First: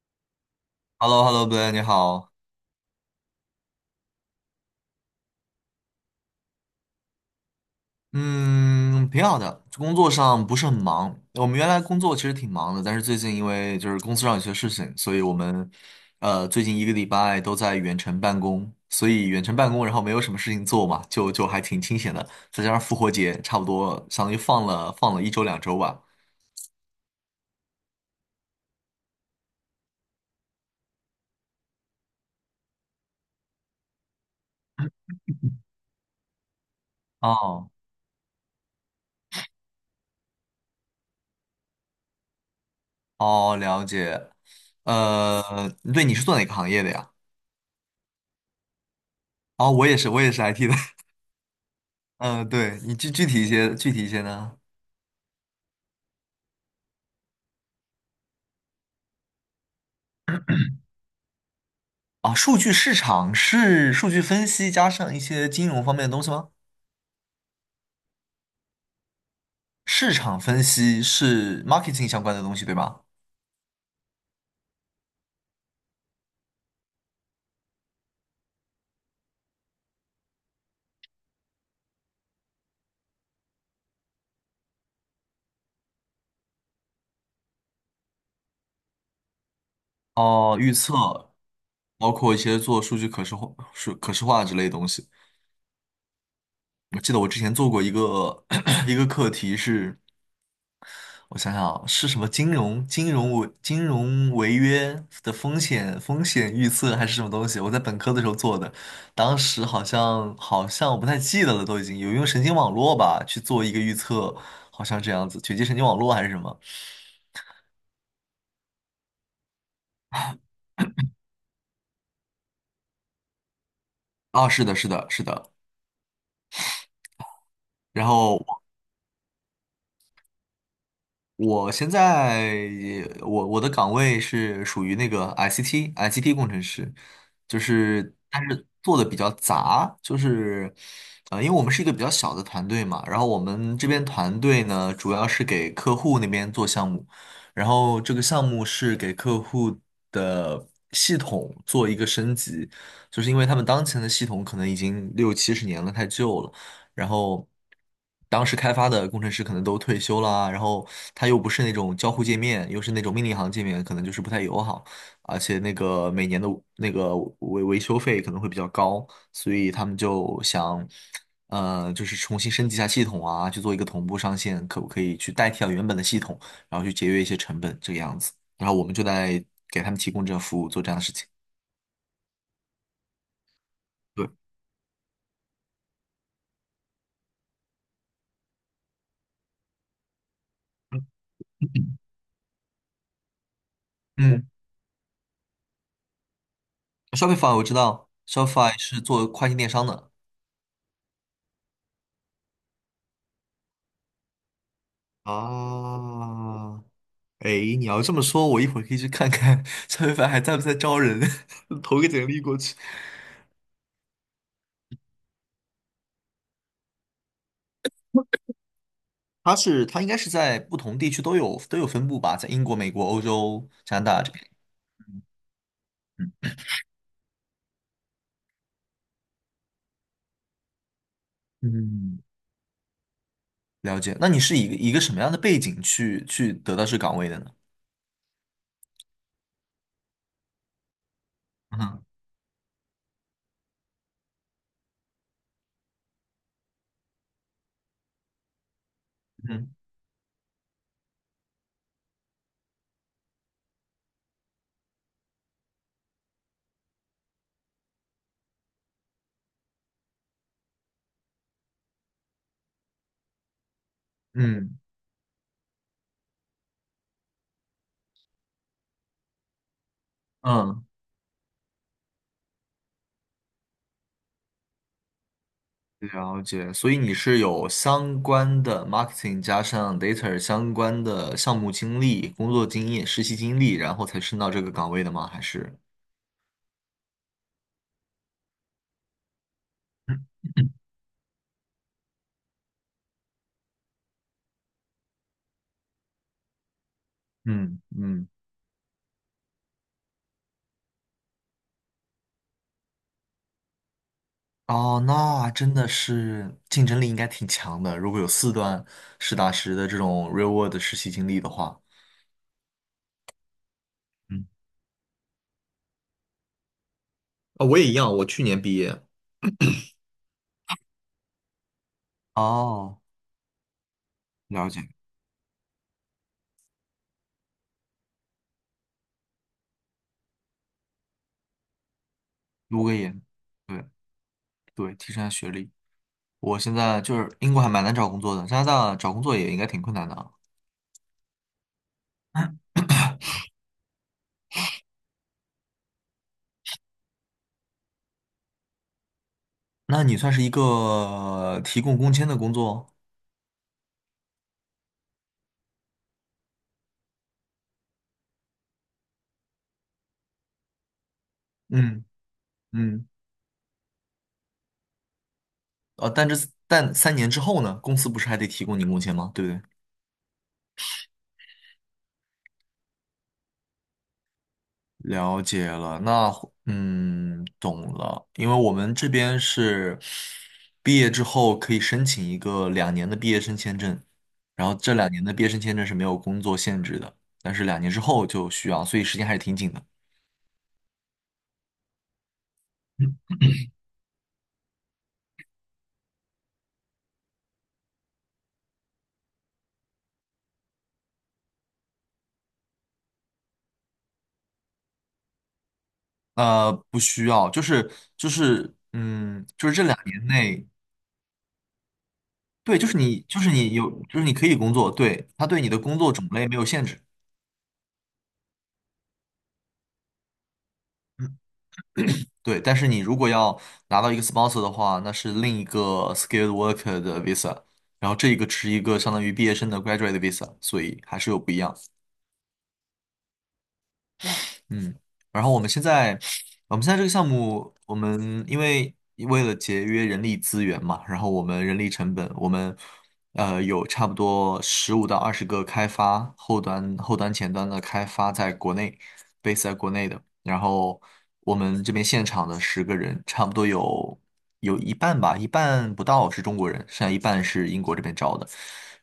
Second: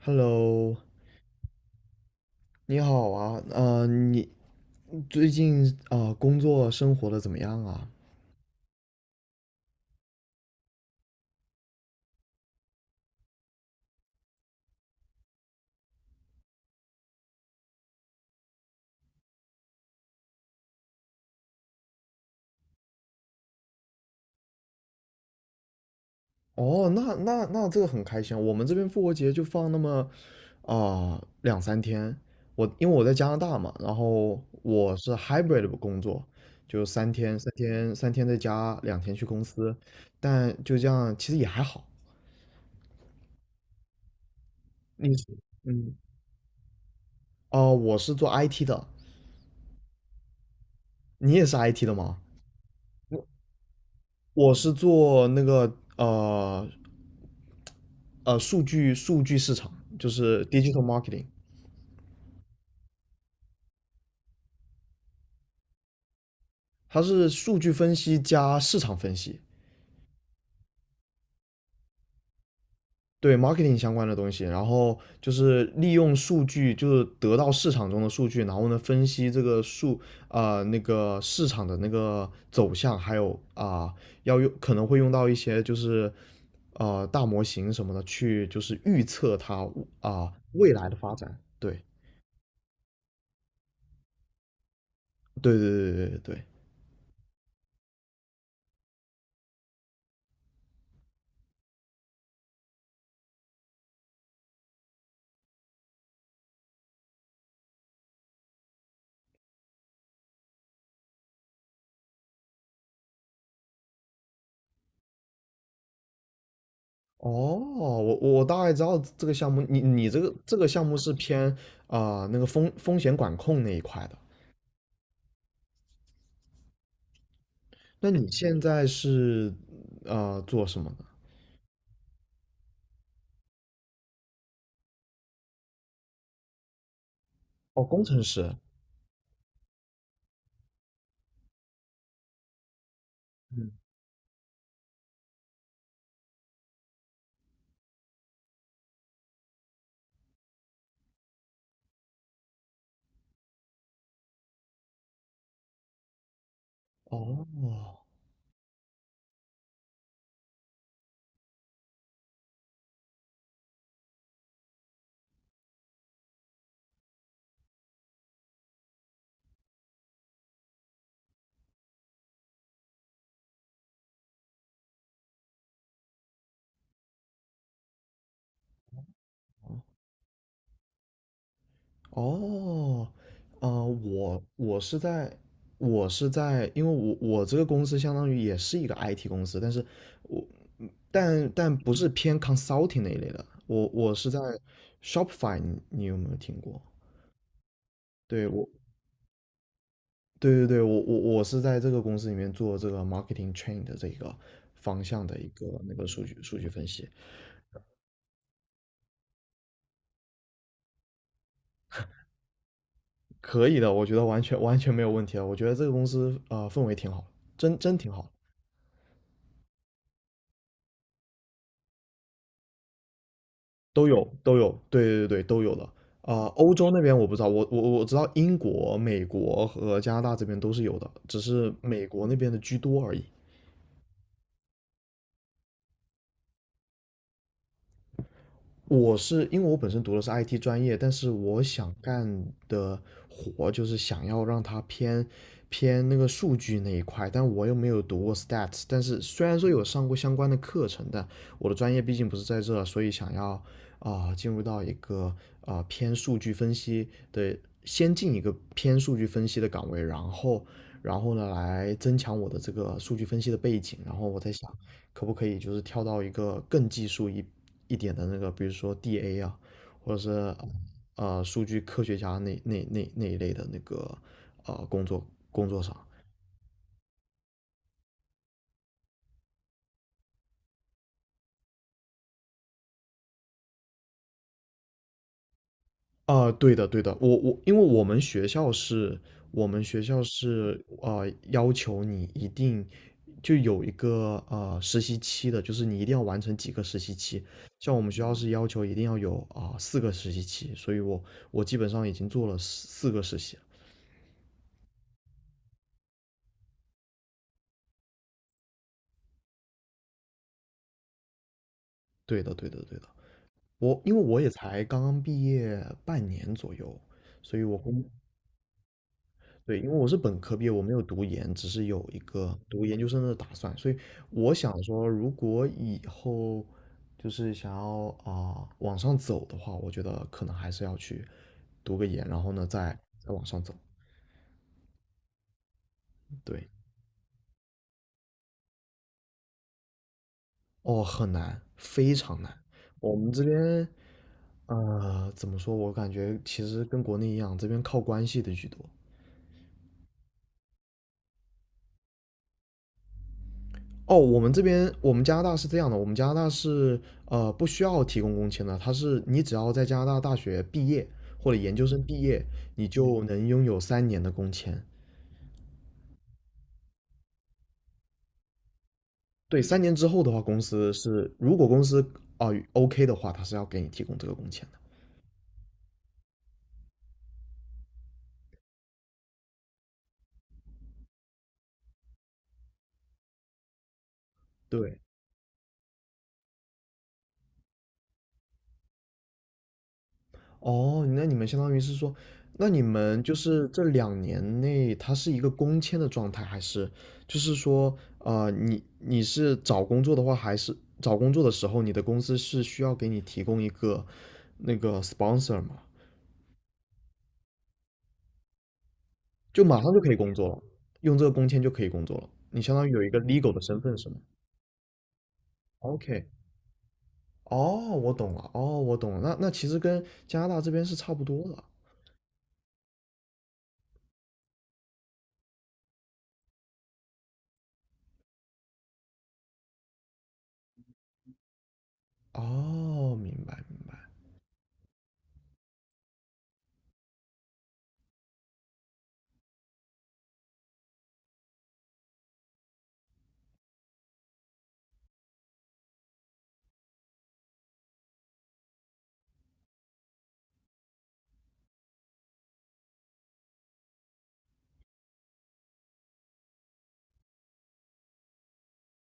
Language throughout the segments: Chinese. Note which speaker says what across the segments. Speaker 1: Hello，
Speaker 2: h e l l o h e l l o 呗你好。
Speaker 1: 你好啊，你最近工作生活的怎么样啊？
Speaker 2: 嗯，挺好的，工作上不是很忙。我们原来工作其实挺忙的，但是最近因为就是公司上有些事情，所以我们最近一个礼拜都在远程办公，所以远程办公，然后没有什么事情做嘛，就还挺清闲的。再加上复活节，差不多相当于放了一周两周吧。
Speaker 1: 哦，那这个很开心啊，我们这边复活节就放那么两三天。因为我在加拿大嘛，然后我是 hybrid 的工作，就三天三
Speaker 2: 哦
Speaker 1: 天三天在家，两天去公司，但就这样其实也还好。
Speaker 2: 哦，了解。
Speaker 1: 你是
Speaker 2: 呃，
Speaker 1: 嗯
Speaker 2: 对，你是做哪个行业的呀？
Speaker 1: 哦、我是做 IT 的。
Speaker 2: 哦，我也是，我也是 IT 的。
Speaker 1: 你也是 IT 的吗？
Speaker 2: 嗯、对，你具体一些
Speaker 1: 我
Speaker 2: 呢？
Speaker 1: 是做那个数据市场，就是 digital marketing。
Speaker 2: 啊，数据市场是数据分析加上一些金融方面的东西吗？
Speaker 1: 它是数据分析加市场分析，
Speaker 2: 市场分析是 marketing 相关的东西，对吧？
Speaker 1: 对 marketing 相关的东西，然后就是利用数据，就是得到市场中的数据，然后呢分析这个数啊、呃那个市场的那个走向，还有可能会用到一些就是大模型什么的去就是预测它
Speaker 2: 哦，
Speaker 1: 未
Speaker 2: 预
Speaker 1: 来
Speaker 2: 测，
Speaker 1: 的发展。
Speaker 2: 包括一些做数据可视化、数可视化之类的东西。
Speaker 1: 对对对对对对对。
Speaker 2: 我记得我之前做过一个 一个课题是，我想想啊，是什么金融违约的风险预测还是什么东西？我在本科的时候做的，当时好像我不太记得了，都已经有用神经网络吧去做一个预测，好像这样子，卷积神经网络还是什么？
Speaker 1: 哦，我大概知道这个项目，你这个项目是偏那个风险管控那一块的。
Speaker 2: 啊，是的，是的，是的。然
Speaker 1: 那你
Speaker 2: 后
Speaker 1: 现在是做什么的？
Speaker 2: 我现在我的岗位是属于那个 ICT 工程师，就
Speaker 1: 哦，工
Speaker 2: 是
Speaker 1: 程
Speaker 2: 但
Speaker 1: 师。
Speaker 2: 是做的比较杂，就是呃，因为我们是一个比较小的团队嘛，然后我
Speaker 1: 嗯，
Speaker 2: 们这边团队呢主要是给客户那边做项目，然后这个项目是给客户的系统做一个升级，就是因为他们当前的系统可能已经六七十年了，太旧了。然后
Speaker 1: 哦
Speaker 2: 当时开发的工程师可能都退休啦，然后他又不是那种交互界面，又是那种命令行界面，可能就是不太友好，而且那个每年的那个维修费可能会比较高，所以他们就想，呃，就是重新升级一下系统啊，去做一个同步上线，可不可以去代替掉原本的系统，然后去节约一些成本这个样子，然后我们就在给他们提供这个服务，做这样的事情。
Speaker 1: 哦，
Speaker 2: 对。
Speaker 1: 我我是在我是在，因为我我这个公司相当于也是一个 IT 公司，但是我但不是偏 consulting 那一类的，我是在
Speaker 2: 嗯
Speaker 1: Shopify，你有没有听过？
Speaker 2: ，Shopify 我知道
Speaker 1: 对我
Speaker 2: ，Shopify 是做跨境电商的。
Speaker 1: 对对对，我是在这个公司里面做这个 marketing train 的这个方向的一个那个数据
Speaker 2: 啊，
Speaker 1: 分析。
Speaker 2: 哎，你要这么说，我一会儿可以去看看蔡徐 凡还在不在招人，投个简历过去。
Speaker 1: 可以的，我觉得完全完全没有问题了。我觉得这个公司氛围挺好，真挺好。
Speaker 2: 他应该是在不同地区都有分布吧，在英国、美国、欧洲、加拿
Speaker 1: 都
Speaker 2: 大
Speaker 1: 有
Speaker 2: 这边。
Speaker 1: 都有，对对对都有的。欧洲那边我不知道，我知道英国、美国和加拿大这边都是有的，只是美
Speaker 2: 嗯，
Speaker 1: 国那边的居多而已。
Speaker 2: 了解。那你是以一个什么样的背景去得到这岗位的呢？
Speaker 1: 我是因为我本身读的是 IT 专业，但是我想
Speaker 2: 嗯
Speaker 1: 干的活就是想要让它偏那个数据那一块，但我又没有读过 stats，但是虽然说
Speaker 2: 嗯
Speaker 1: 有上过相关的课程，但我的专业毕竟不是在这，所以想要进入到一个偏数据分析的，先进一个偏数据分析的岗位，然后呢来增强我的这个数据分析的背景，然后我在想
Speaker 2: 嗯
Speaker 1: 可不可以就是跳到一个更技术一点的那个，比如说 DA 啊，或者是
Speaker 2: 嗯，
Speaker 1: 数据科学家那一类的那个啊工作工作上。
Speaker 2: 了解。所以你是有相关的 marketing 加上 data 相关的项目经历、工作经验、实习经历，然后才升到这个岗位的吗？还是？
Speaker 1: 对的，对的。我因为我们学校是要求你一定就有一个实习期的，就是你一定要完成几个实习期。
Speaker 2: 嗯
Speaker 1: 像我们学
Speaker 2: 嗯，
Speaker 1: 校是要求一定要有4个实习期，所以我基本上已经做了四个实习了。
Speaker 2: 哦，那真的是竞争力应该挺强的。如果有4段实打实的这种 real world 的实习经历的话，
Speaker 1: 对的，对的，对的。我因为我
Speaker 2: 嗯，
Speaker 1: 也才刚刚毕业半年左右，所以
Speaker 2: 啊，我也一样，我去年毕业。
Speaker 1: 对，因为我是本科毕业，我没有读研，只是有一个读研
Speaker 2: 哦，
Speaker 1: 究生的打算，所以我
Speaker 2: 了
Speaker 1: 想
Speaker 2: 解，
Speaker 1: 说，如果以后就是想要往上走的话，我觉得可能还是要去读个研，然后呢
Speaker 2: 读个
Speaker 1: 再
Speaker 2: 研，
Speaker 1: 再往上走。
Speaker 2: 对对，提升下学历。我
Speaker 1: 对，
Speaker 2: 现在就是英国还蛮难找工作的，加拿大找工作也应该挺困难的啊。
Speaker 1: 哦，很难，非常难。我们这边，怎么说？我感觉其实跟国内一样，这边靠关系的居多。
Speaker 2: 那你算是一个提供工签的工作，
Speaker 1: 哦，我们加拿大是这样的，我们加拿大是不需要提供工签的，它是你只要在加拿大大学毕业或者研究生
Speaker 2: 嗯
Speaker 1: 毕业，你
Speaker 2: 嗯，
Speaker 1: 就能拥有三年的工签。
Speaker 2: 呃，但3年之后呢，公司不是还得提供你工签吗？对不对？
Speaker 1: 对，三年之后的话，公司是如果公司OK 的话，它是要给你提供这个工签的。
Speaker 2: 了解了，那嗯，懂了。因为我们这边是毕业之后可以申请一个两年的毕业生签证，然后这
Speaker 1: 对，
Speaker 2: 两年的毕业生签证是没有工作限制的，但是2年之后就需要，所以时间还是挺紧的。
Speaker 1: 哦，那你们相当于是说，那你们就是这2年内，它是一个公签的状态，还是就是说，你是找工作的话，还是找工作的时候，你的公司是需要给你提供一个那个 sponsor 吗？
Speaker 2: 呃，不需要，就是嗯，
Speaker 1: 就
Speaker 2: 就是
Speaker 1: 马
Speaker 2: 这
Speaker 1: 上
Speaker 2: 两
Speaker 1: 就可以
Speaker 2: 年
Speaker 1: 工作了，
Speaker 2: 内，
Speaker 1: 用这个工签就可以工作了，你相
Speaker 2: 对，就
Speaker 1: 当于
Speaker 2: 是
Speaker 1: 有一个
Speaker 2: 你就是
Speaker 1: legal 的
Speaker 2: 你
Speaker 1: 身
Speaker 2: 有
Speaker 1: 份是吗
Speaker 2: 就是你可以工作，对，他对你的工作种
Speaker 1: ？OK，
Speaker 2: 类没有限制。
Speaker 1: 哦，我懂了，哦，我懂了，那其实跟加拿大这边是差不多的，
Speaker 2: 对，但是你如果要拿到一个 sponsor 的话，那是另一个 skilled worker 的 visa，然后这一个是一个相当于毕业生的 graduate visa，所以还是有不一样。
Speaker 1: 哦，明白明白。
Speaker 2: 嗯，然后我们现在这个项目，我们因为为了节约人力资源嘛，然后我们人力成本，我们呃，有差不多15到20个开发后端、前端的开发在国内，base 在国内的。然后我们这边现场的10个人，差不多有一半吧，一半不到是中国人，剩下一半是英国这边招的。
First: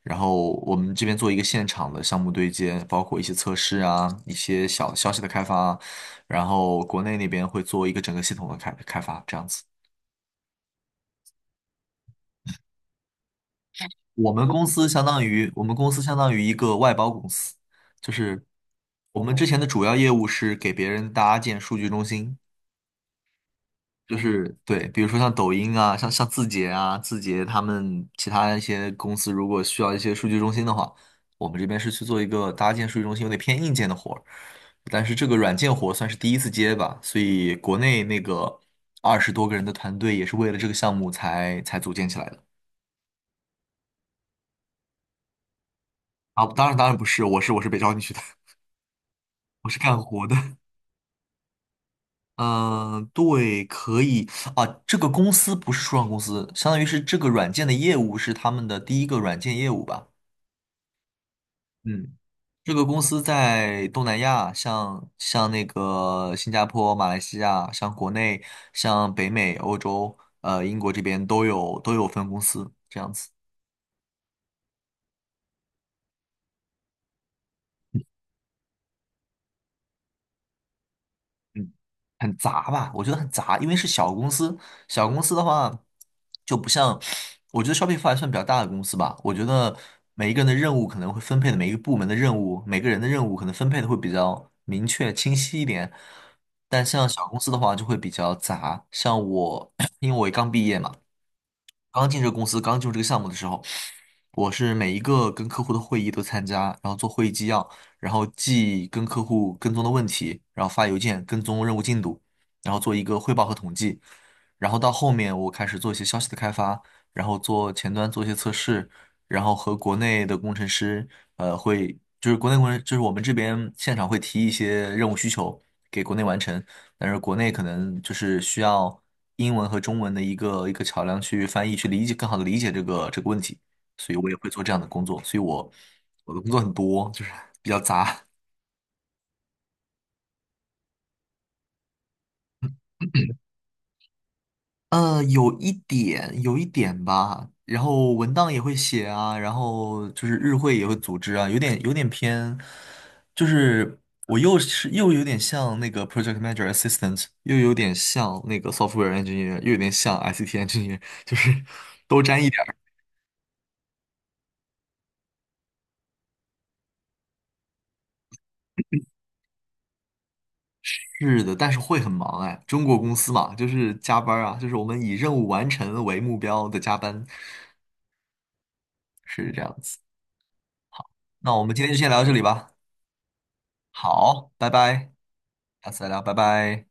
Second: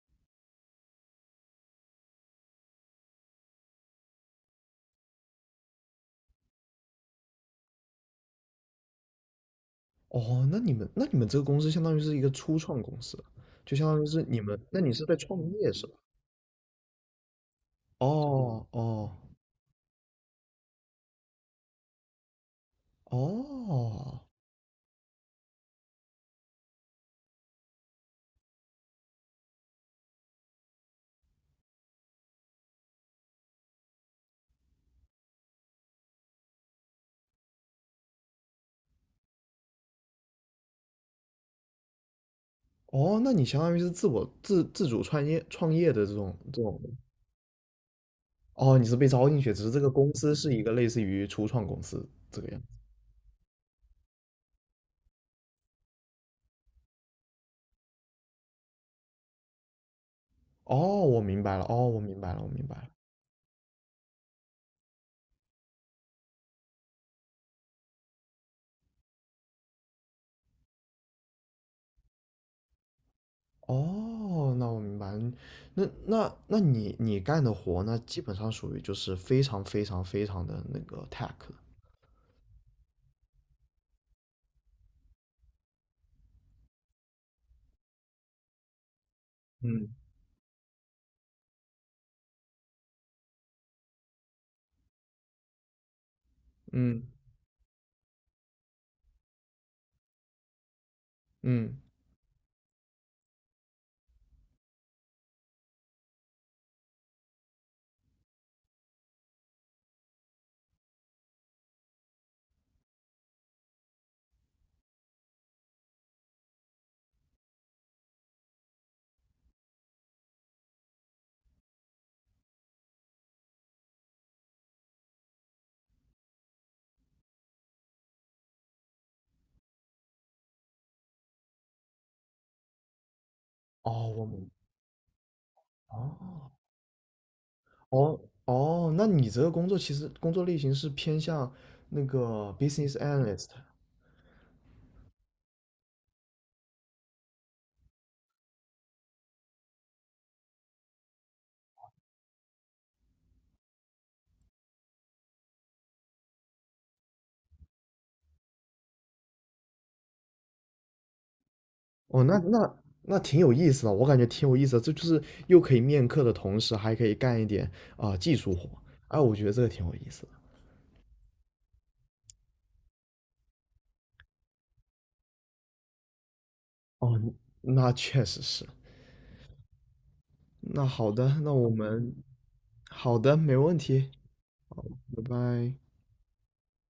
Speaker 2: 然后我们这边做一个现场的项目对接，包括一些测试啊，一些小消息的开发啊然后国内那边会做一个整个系统的开发，这样子。
Speaker 1: 哦，那你们这个公司相当于是一个初创公司，就相当于是你们，那你是在创
Speaker 2: 我
Speaker 1: 业
Speaker 2: 们
Speaker 1: 是
Speaker 2: 公
Speaker 1: 吧？
Speaker 2: 司相当于一个外包公司，就是
Speaker 1: 哦哦
Speaker 2: 我们之前的主要业务是给别人搭建数据中心，就
Speaker 1: 哦
Speaker 2: 是对，比如说像抖音啊，像字节啊，字节他们其他一些公司如果需要一些数据中心的话，我们这边是去做一个搭建数据中心，有点偏硬件的活儿，但是这个软件活算是第一次接吧，所以国内那个20多个人的团队也是为了这个项目才组建起来的。
Speaker 1: 哦，那你相当于是自我自自主创业的这种
Speaker 2: 啊，
Speaker 1: 这
Speaker 2: 当然
Speaker 1: 种，
Speaker 2: 当然不是，我是被招进去的。
Speaker 1: 哦，你是被招进去，只
Speaker 2: 我
Speaker 1: 是
Speaker 2: 是
Speaker 1: 这个
Speaker 2: 干
Speaker 1: 公
Speaker 2: 活
Speaker 1: 司
Speaker 2: 的。
Speaker 1: 是 一个类似于初创公司这个样子。
Speaker 2: 嗯，对，可以啊。这个公司不是初创公司，相当于是这个软件的业务是他们的第一个软件业务吧？
Speaker 1: 哦，我明白了，哦，我
Speaker 2: 嗯，
Speaker 1: 明白了，我明
Speaker 2: 这
Speaker 1: 白
Speaker 2: 个
Speaker 1: 了。
Speaker 2: 公司在东南亚，像那个新加坡、马来西亚，像国内、像北美、欧洲，呃，英国这边都有分公司，这样子。
Speaker 1: 哦，那我明白了那你干的活那基本上属于就是非常非常非常的那个 tech 了。
Speaker 2: 嗯，很杂吧，我觉得很杂，因为是小公司，小公司的话就不像，我觉得 Shopify 还算比较大的公司吧，我觉得
Speaker 1: 嗯
Speaker 2: 每一个人的任务可能会分配的每一个部门的任务，每个人的任务可能分配的会比较明确清晰一点，但
Speaker 1: 嗯，
Speaker 2: 像小公司的话就会比较杂，像我，因为我也刚毕业嘛。
Speaker 1: 嗯，
Speaker 2: 刚进这个公司，刚进入这个项目的时候，我是每一个跟客户的会议都参加，然后做会议纪要，然后记跟客户跟踪的问题，然后发邮件跟踪任务进度，然后做一个汇报和统计。然后到后面我开始做一些消息的开发，然后做前端做一些测试，然后和国内的工程师，呃，会就是国内工程就是我们这边现场会提一些任务需求给国内完成，但是国内可能就是需要英文和中文的一个桥梁去翻译，去理解更好的理解这个问题，
Speaker 1: 哦，
Speaker 2: 所以我也会做这样的工作，所以我的工
Speaker 1: 哦，
Speaker 2: 作很多，就是 比较
Speaker 1: 哦，
Speaker 2: 杂，
Speaker 1: 哦，那你这个工作其实工作类型是偏向那个 business analyst。
Speaker 2: 呃，有一点吧，然后文档也会写啊，然后就是日会也会组织啊，有点偏，就是我又是又有点像那个 project manager assistant，又有点像那个 software engineer，又有点像 ICT engineer，就是
Speaker 1: 哦，
Speaker 2: 都
Speaker 1: 那
Speaker 2: 沾一点。
Speaker 1: 那那挺有意思的，我感觉挺有意思的，这就是又可以面客的同时，还可以干一点技术活，哎，我觉得这个挺有意思的。
Speaker 2: 是的，但是会很忙哎。中国公司嘛，就是加班儿啊，就是我们以任务完成为目标的加
Speaker 1: 哦，
Speaker 2: 班，
Speaker 1: 那确实是。
Speaker 2: 是这样子。
Speaker 1: 那好的，那
Speaker 2: 那我
Speaker 1: 我
Speaker 2: 们今天就先
Speaker 1: 们
Speaker 2: 聊到这里吧。
Speaker 1: 好的，没问题，
Speaker 2: 好，拜拜，
Speaker 1: 拜拜。
Speaker 2: 下次再聊，拜拜。